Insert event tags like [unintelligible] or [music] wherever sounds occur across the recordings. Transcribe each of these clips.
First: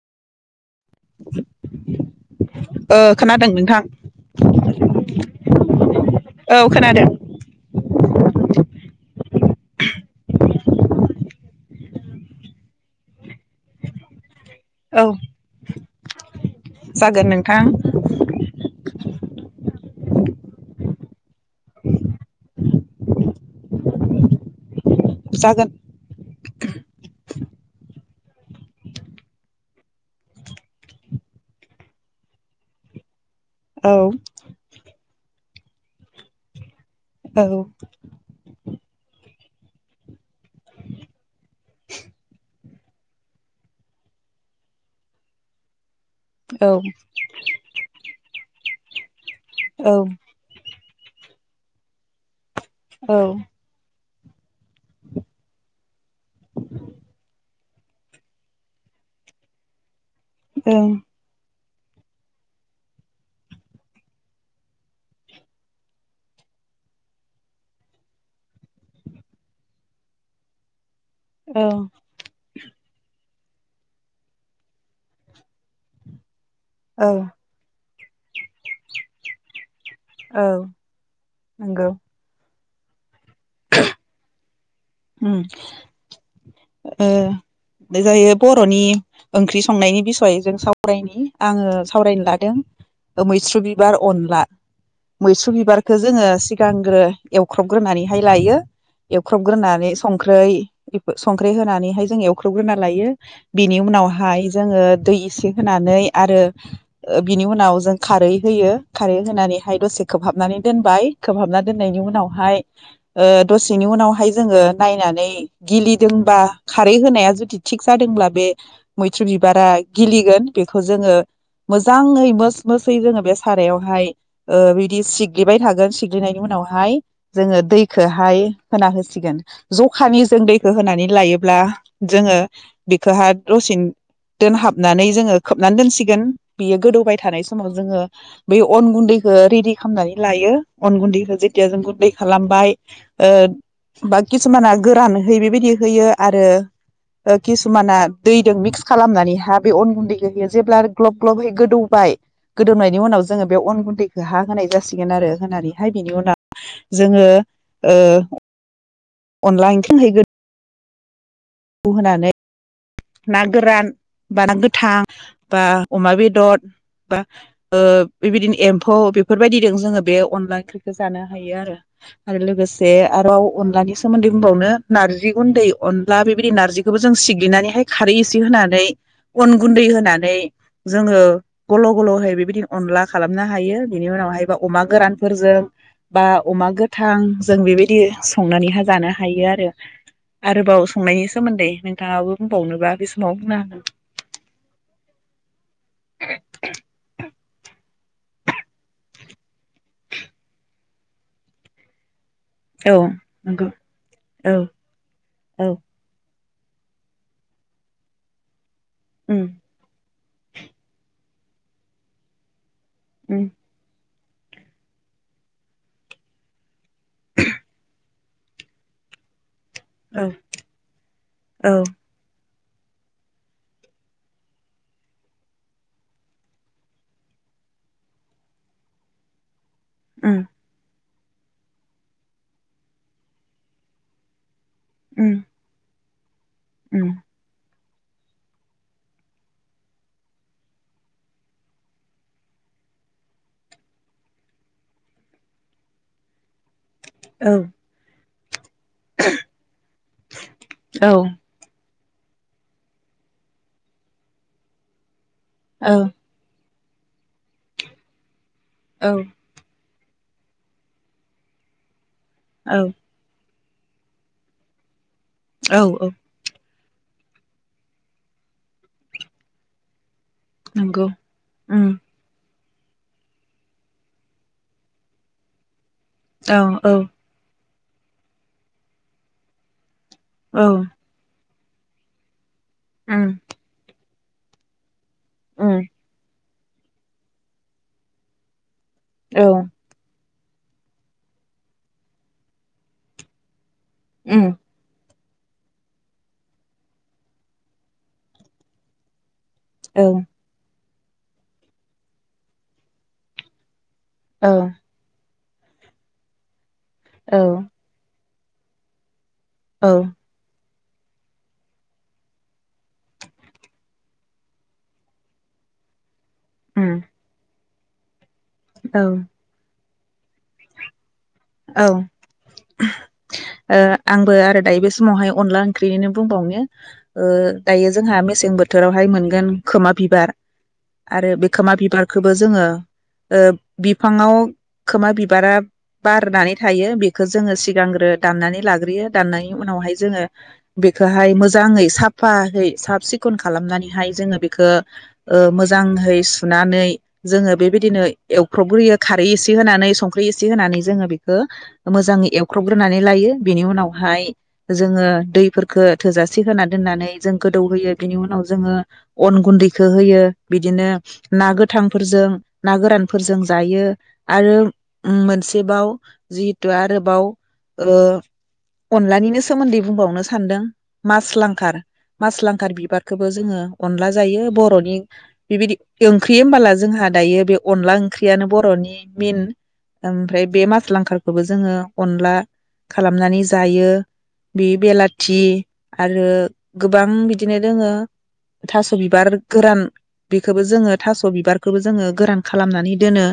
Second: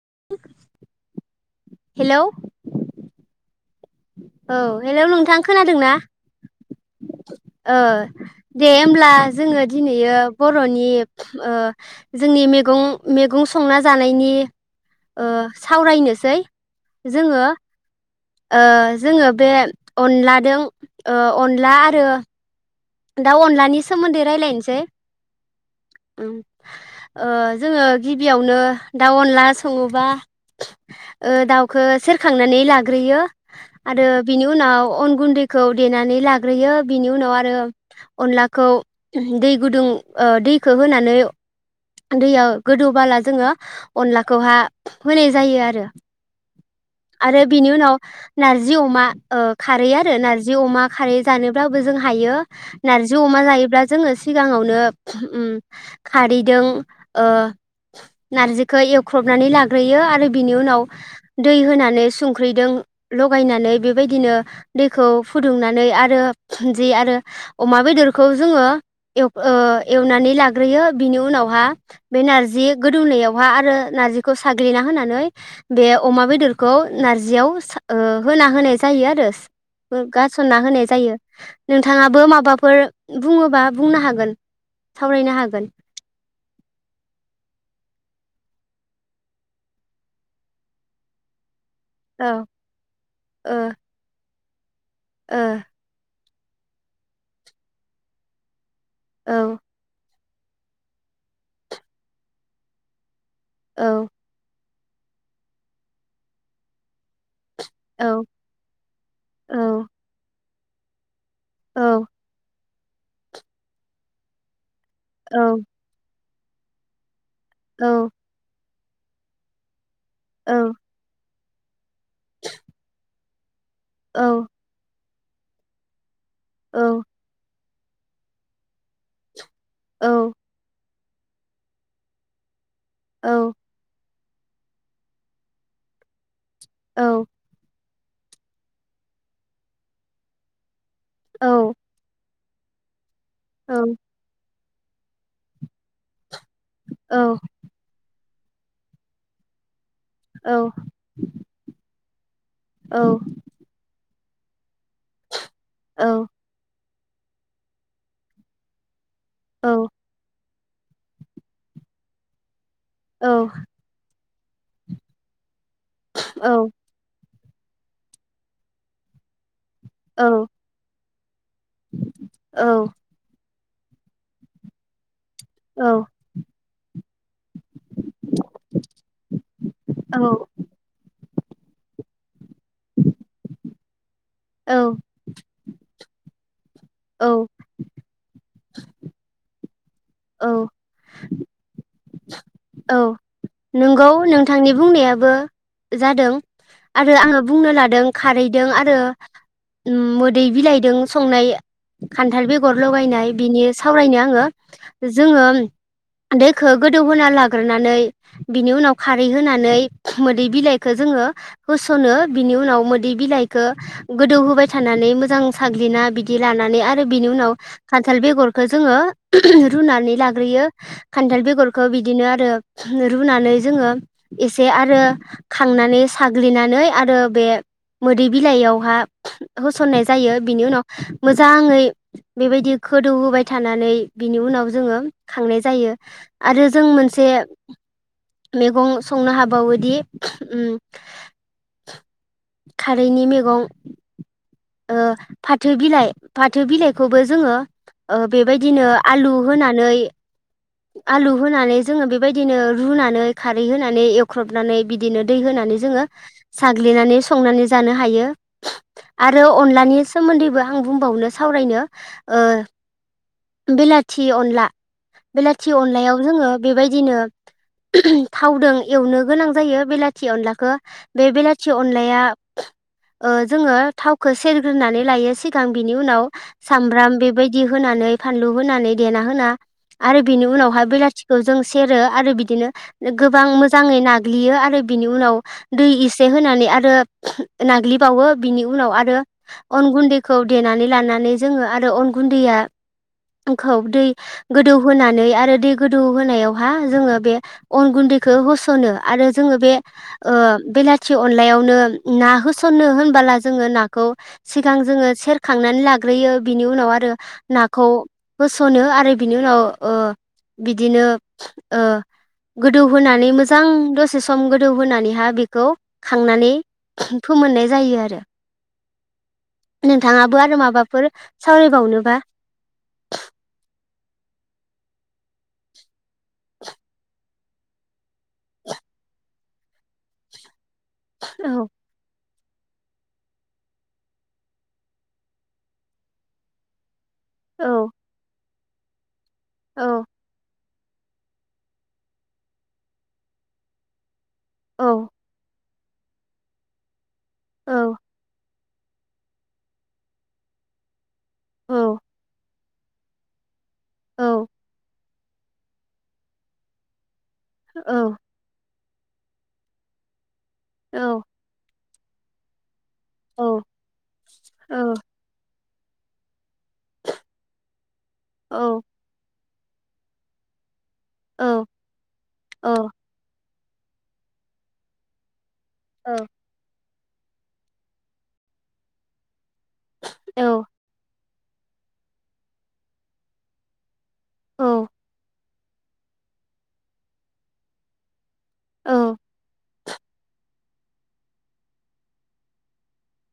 [inaudible] Hello [inaudible] ओ खोनादों नोंथां। औ हेलौ नोंथां खोनादोंना? औ खोनादों ओ दे होमब्ला जोङो दिनैयो बर'नि ओ जोंनि मैगं मैगं संना जानायनि औ ओ सावरायनोसै जागोन जोङो नोंथां। ओ जोङो बे अनलादों ओ अनला आरो दा अनलानि सोमोन्दो रायलायनोसै। जागोन। उम ओ जोङो गिबियावनो दाउ अनला सङोबा ओ दाउखो सेरखांनानै लाग्रोयो औ आरो बिनि उनाव अन गुन्दैखौ देनानै लाग्रोयो बिनि उनाव औ आरो अनलाखौ दै गुदुं ओ दै गोदौ बाला जोङो अनलाखौ हा होनाय जायो आरो। औ आरो बिनि उनाव नारजि जि अमा ओ खारै औ आरो नारजि अमा खारै जानोब्लाबो जों हायो। नारजि अमा जायोब्ला जोङो सिगाङावनो उम खारैदों ओ नारजिखौ एवख्रबनानै लाग्रोयो आरो बिनि उनाव ओं दै होना नै संख्रिदों लगायनानै बेबायदिनो दैखौ फुदुंनानै आरो जि आरो अमा बेदरखौ जोङो एव ओ एवनानै लाग्रोयो। बिनि उनाव हा औ बे नारजि गोदौनायाव हा आरो नारजिखौ साग्लिना होनानै बे अमा बेदर खौ औ नारजियाव सा ओ होना होनाय जायो आरो। बो औ गारसनना होनाय जायो, नंगौ नोंथाङाबो माबा फोर बुंङोबा बुंनो हागोन। सावरायनो उम हागोन ओ जायो बर'नि ओंख्रि संनायनि बिसय जों सावरायनि आंङो सावरायनो औ लादों ओ मैस्रु बिबार अनला। मैस्रु ओ बिबारखौ जोङो सिगांग्रो एवख्रबग्रोनानै हाय लायो। एवख्रबग्रोना संख्रै संख्रै होनानैहाय जों एवख्रबग्रोना लायो। बेनि औ उनावहाय जोङो दै इसे होनानै आरो ओ बिनि उनाव जों औ खारै होयो खारै होनानैहाय दसे खोबहाबनानै दोनबाय। खोबहाबना दोननायनि औ उनावहाय ओ दसेनि उनावहाय जोङो नायनानै औ गिलिदोंबा। खारै होनाया जुद थिग औ जादोंब्ला बे। मैथ्रु बिबाराय। गिलिगोन औ बेखौ जोङो। मोजाङै मोस मोसै जोङो बे। सारायावहाय औ ओ बिदि सिग गेबाय थागोन सिग नायनि उनावहाय औ जोङो दै। खोहाय खोना होसिगोन। जखानि औ जों दैखो होनानै। लायोब्ला जोङो। बेखोहा औ दसेन दोनहाबनानै जोङो खोबनानै दोनसिगोन। बियो औ गोदौबाय थानाय समाव जोङो। बे अन गुन्दैखौ रेडि खालामनानै लायो। अन गुन्दैखो जेटिया औ जों गुन्दैखो खालामबाय। ओ औ बाख सुमाना गोरान होयो बेबायदि होयो। आरो औ ओ किसुमाना। दैदों मिक्स खालामनानै हा बे अन गुनदै । ओ बेयो औ जेब्ला ग्लब ग्लब होयो गोदौबाय गोदौनायनि औ उनाव जोङो बेयाव अन गुन्दै। हा होनाय जासि गोन आरो होनानैहाय बिनि उनाव। जोङो ओ। अनला ओंख्रि हैगोन। खौ होनानै। नागोरान। बादाम गोथां। बा अमा बेदर बा। ओ बेबायदिनो एम्फौ बेफोरबायदि। जोङो बे अनला ओंख्रिखौ जानो हायो आरो-आरो लोगोसे आरोबाव अनलानि सोमोन्दै बुंबावनो नारजि गुदै अनला बे नारजिखौबो जों सिग्लिनानैहाय खारै एसे होनानै अन गुन्दै होनानै औ जोङो गल'-गल'हाय बेबायदि अनला खालामनो हायो बिनि उनावहाय एबा अमा गोरानफोरजों बा अमा गो थां औ औ जों बेबायदि संनानैहाय जानो हायो आरो। आरोबाव संनायनि सोमोन्दै नोंथांआबो औ नंगौ नोंथांनि बुंनायाबो जादों आरो आंङो बुंनो लादों खारैदों आरो मोदै बिलाइदों संनाय खान्थाल बेगर औ लगायनाय बिनि नंगौ सावरायनो आंङो औ जोंङो औ दैखौ गोदौ होनोना लाग होग्रोनानै बिनि उनाव खारै उम होनानै मोदै बिलाइखौ जोंङो होसनो बिनि उनाव मोदै उम बिलाइखो गोदौ होबाय थानानै मोजां साग्लिना बिदि लानानै आरो बिनि उनाव खान्थाल बेगरखौ जोंङो रुनानै औ लाग्रोयो खान्थाल औ बेगरखौ बिदिनो आरो रुनानै जोंङो एसे आरो खांनानै साग्लिनानै आरो बे मोदै बिलाइयावहा होसननाय उम जायो बिनि उनाव मोजांङै बेबायदि खोदौहोबाय थानानै बिनि उनाव जोंङो उम खांनाय जायो। आरो जों मोन उम [unintelligible] मैगं संनो हाबावोदि ओ खारैनि मैगं ओ फाथो बिलाइ-फाथो बिलाइ खौ खौबो औ जोंङो ओ बेबायदिनो आलु होनानै आलु होनानै जोंङो बेबायदिनो रुनानै खारै होनानै एवख्रबनानै बिदिनो दै होनानै औ जोङो साग्लिनानै संनानै जानो हायो। औ आरो अनलानि सोमोन्दैबो आं बुंबावनो सावरायनो औ बिलाथि अनला बेलाथि औ औ अनलायाव जोङो बेबायदिनो थावजों एवनो गोनां जायो बेला थि अनलाखौ नंगौ बे बेलाथि उम अनलाया ओ जोङो थावखौ सेरग्रोनानै लायो सिगां बिनि उनाव औ औ सामब्राम बेबायदि बिदि होनानै फानलु होनानै देना होना आरो बेनि औ उनावहाय बेलाथिखौ जों सेरो आरो बिदिनो उम गोबां मोजाङै ना ग्लियो आरो बिनि उनाव उम दै इसे होनानै आरो नाग्लिबावो बिनि उनाव आरो औ अन गुन्दै खौ देनानै लानानै जोङो आरो अन गुन्दैया खौ दै उम गोदौ होनानै आरो दै गोदौ होनायावहा जोङो बे अन गुन्दैखौ होस'नो आरो जोङो बे औ ओ बेला थि अनलायावनो ना होस'ननो होनबोला जोङो ना खौ औ सिगां जोङो सेर खांनानै लाग्रोयो बि नि उनाव आरो औ होसनो आरो बिनि उनाव ओ औ बिदिनो ओ गोदौहोनानै मोजां दसे सम गोदौहोनानैहा बेखौ, खांनानै उम फोमोननाय जायो आरो औ नोंथाङाबो आरो माबाफोर, औ ओ सावरायबावनोबा आंबो आरो दायो बेस माहायाव अनला ओंख्रिनिनो बुंबावनो ओ दायो जोंहा मेसें बोथोरावहाय मोनगोन खोमा बिबार, आरो बे औ खोमा बिबार, खौबो जोङो ओ बिफाङाव खोमा बिबारा, बारनानै थायो बेख खो जोङो औ सिगांग्रो दामनानै लाग्रोयो दाननायनि उनावहाय औ जोङो, बेखौहाय मोजाङै साफायै साफ सिखन खालामनानैहाय जोङो बे खो औ ओ मोज मोजांङै सुनानै, जोङो औ बेबायदिनो एव फ्रबग्रोयो खारै एसे होनानै संख्रि एसे होनानै जोङो बेख खो औ मोजाङै एव खुबग्रोनानै लायो, बिनि औ उनावहाय जोङो, दैफोरखो थोजासे होना दोन्नानै, जों गोदौहोयो बिनि उनाव जोङो अन गुन्दैखौ होयो, बिदिनो औ ना गोथां, फोरजों ना गोरानफोरजों औ जायो आरो उम मोनस बेबाव जि दो आरोबाव ओ औ अनलानिनो सो सोमोन्दै बुंबावनो सानदों, मास औ लांखार मास लांखार औ बिबारखौबो जोङो, अनला जायो बर'नि, बेबायदि औ ओंख्रि होमबला जोंहा, दायो बे अनला ओंख्रियानो बर'नि मिन औ ओमफ्राय बे मास लांंखारखौ खौबो जोङो अनला खालामनानै जायो बे बेलाथि आरो गोबां बिदिनो दोङो। औ थास' बिबार गोरान बेखोबो जोङो थास' बिबारखोबो जोङो गोरान खालामनानै दोनो।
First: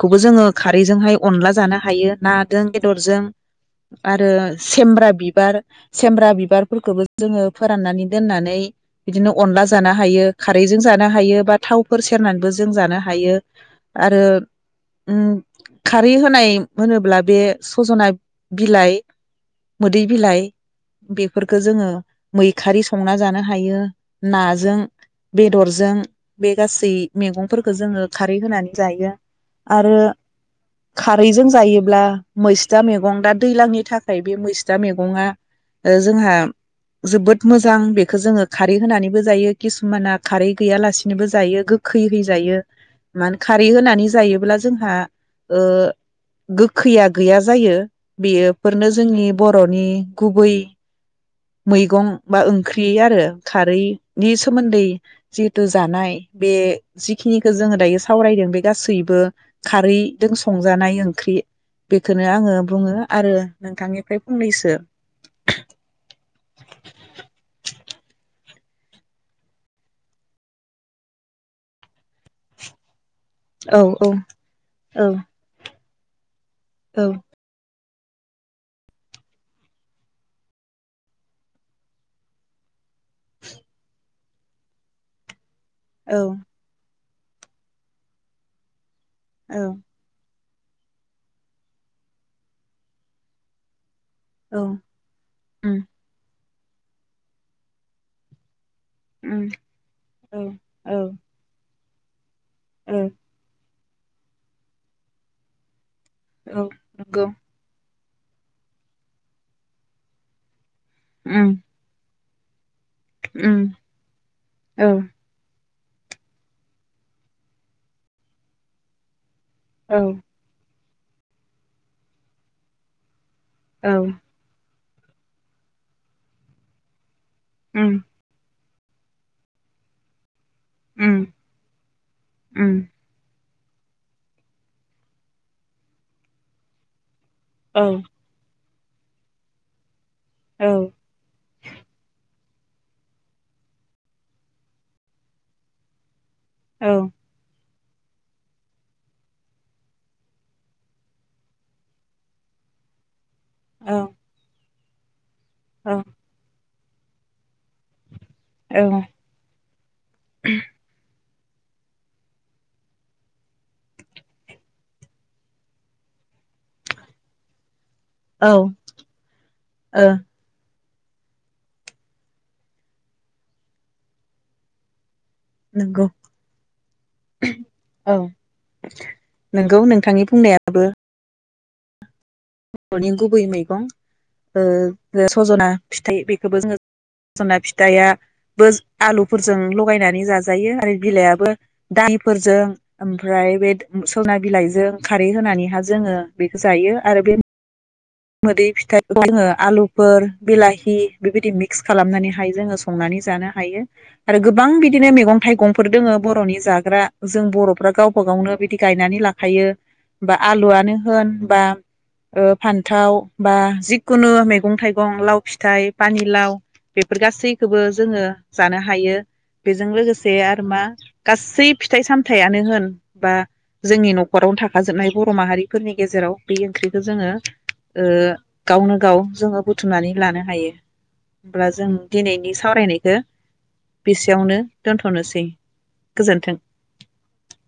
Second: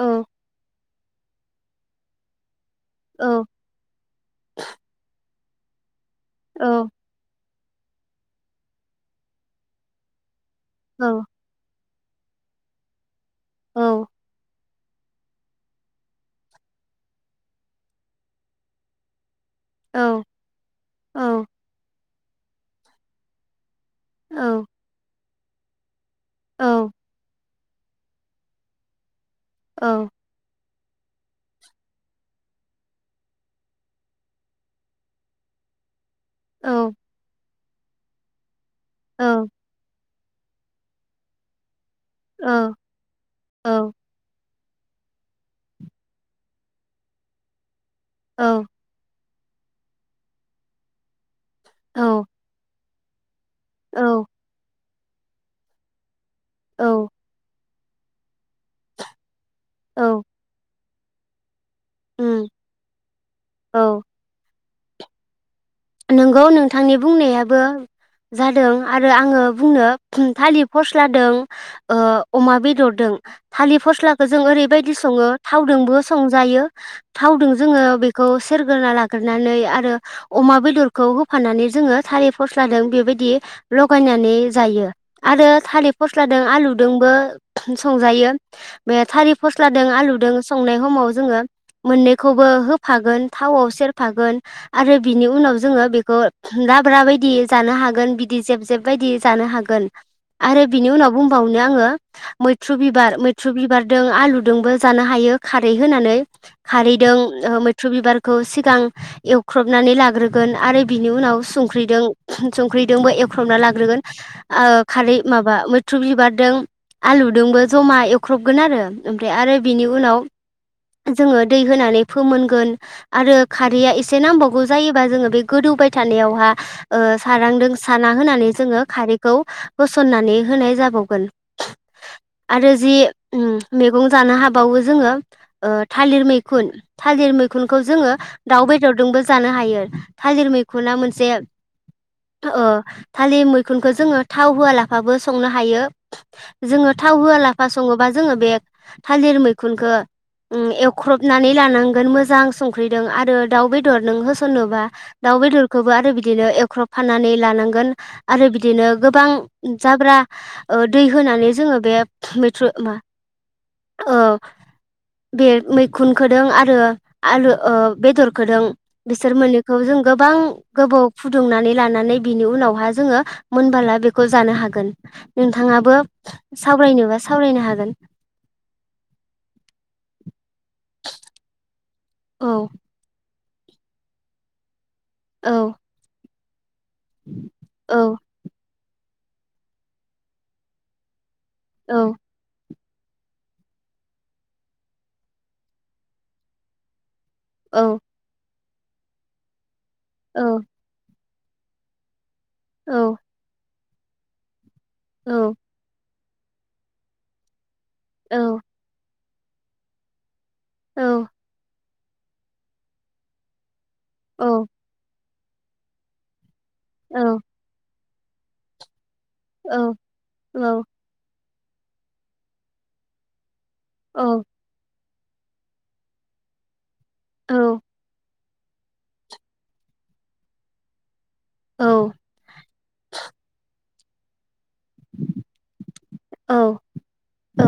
औ जोङो खाद ओइजोंहाय अनला जानो हायो ना जों बेदरजों आरो सेमब्रा बिब बिबार सेमब्रा बिबारफोरखौबो जोङो फोराननानै दोननानै बिदिनो अनला जानो हायो। खारैजों जानो हायो बा थाव फोर सेरनानैबो जों जानो हायो। आरो ओम। खारै होनाय होनोब्ला बे सजना बिलाइ औ मोदै बिलाइ बेफोरफोरखो जोङो मैखारि संना जानो हायो। नाजों बेदरजों बे गासै मेगं फोरखो जोङो खारै होनानै जायो आरो। आरो खारैजों जायोब्ला मैस्था मेगं दा दैलांनि थाखाय बे मैस्था मैगङा ओ जोंहा औ जोबोद मोजां बेखो जोङो खारै होनानैबो जायो किसुमाना खारै गैयालासिनोबो जायो गो खैहैजायो मा खारै होनानै जायोब्ला जोंहा ओ गोखैया गैया जायो। बेयो फोरनो जोंनि बर'नि गुबै मैगं बा ओंख्रि बेयो आरो। खारैनि सोमोन्दै जिहेतु जानाय बे जिखिनिखौ जोङो दायो सावरायदों बे गासैबो खारैदों संजानाय ओं ख्रि बेख़नो उम आङो बुङो आरो औ नोंथांनिफ्राय फंनैसो नोंगौ नोंथांनि बुंनायाबो जादों आरो आङो बुंनो थालिर फस्लादों ओ अमा बेदरदों। थालिर औ औ फस्लाखौ जों ओरैबायदि औ सङो थावदोंबो सं जायो औ थावदों जोङो बे खौ सोरग्रोना लाग्रोनानै आरो अमा बेद बेदरखौ होफाननानै जोङो थालिर फस्लादों बे बायदि लगायना नि जायो आरो थालिर औ फस्लादों आलुदोंबो [unintelligible] संजायो। बे थारि औ फस्लादों आलुदों संनाय समाव जोङो मोननैखौबो होफागोन थावआव सेर फागोन औ आरो बिनि उनाव उम जोङो बेखौ लाब्रा बायदि जानो हागोन बिदि जेब जेब बायदि उम जानो हागोन औ आरो बिनि औ उनाव बुंबावनो आङो। मैथ्रु औ बिबार मैथ्रु बिबार। दों आलुदोंबो जानो हायो खारै होनानै औ खारैदों नंगौ मैथ्रु बिबार खौ सिगां एवख्रबनानै लाग्रो गोन आरो बिनि उनाव उम संख्रिदों [unintelligible] जों। संख्रिदोंबो एख्रबना उम लाग्रोगोन ओ औ खारै माबा मो थ्रु बिबारदों आलुदोंबो जमा एवख्रबगोन आरो। ओमफ्राय आरो बिनि औ उनाव जोङो दै होनानै फोमोनगोन । आरो खारैया औ एसे नांबावगौ जायो बा जोङो बे गोदौबाय थानायाव हा ओ सारांदों उम सारा होनानै जोङो खारैखौ होसननानै होनाय उम जाबावगोन आरो उम जि मैगं जानो हाबावो जोङो थालिर मैखुन। थालिर मैखुनखौ औ जोङो दाव बे जोंबो जानो हायो। थालिर औ मैखुना मोनसे थालिर मैखुनखौ जोङो थाव होआलाफाबो संनो हायो। औ जोङो थाव होआला सङोबा जोङो बे थालिर मैखुनखौ एवख्रबनानै लानांगोन मोजां संख्रिदों आरो दाउ औ बेदर नों होसननोबा। दाउ बेदरखौबो आरो बिदिनो एवख्रब फानानै लानांगौ। आरो बिदिनो औ गोबां जाब्रा दै होनानै जोङो बे मैथ्रु औ बेदरखौजों बिसोर मोन जों ओ गोबां। गोबाव फुदुंनानै लानानै बिनि उनावहा जोङो मोनबोला बेखौ जानो हागोन। नोंथाङाबो नंगौ सावरायनोबा सावरायनो हागोन। औ नंगौ नोंथांनि बुंनायाबो औ बर'नि गुबै मै गं ओ ज सज'ना औ फिथाइ बे खोबो जोङो । सजना औ फिथाइआ बो आलुफोरजों लगायनानै जाजायो आरो बिलाइआबो औ दालिफोरजों ओमफ्राय बे सजना बिलाइजों खारै होनानैहा जोङो बेखौ जायो आरो बे औ। मोदै फिथाइखौ जोङो आलु फोर औ बिलाहि बेबायदि मिक्स खालामनानै जोङो औ संनानै जानो हायो। आरो गोबां बिदि बिदिनो औ मैगं थाइगंफोर दोङो बर'नि जाग्रा जों बर' फ्रा गावबा औ गावनो बिदि गायनानै ला हायो बा आलुआनो औ होन बा ओ फान्थाव बा जिख खुनु मैगं थाइगं लाव फिथाइ पानि लाव औ बेफोर गासैखौबो जोङो जानो हायो। बेजों लोगोसे आरो मा गास सै फिथाइ सामथायानो होन बा जोंनि न'खरावनो थाखाजोबनाय बर' माहारिफोरनि गेजेराव बे ओंख्रि खौ जोङो ओ गावनो गाव जोङो बुथुमनानै लानो हायो। होमब्ला औ जों दिनैनि सावरायनायखौ बेसेयावनो दोन्थनोसै गोजोन्थों। औ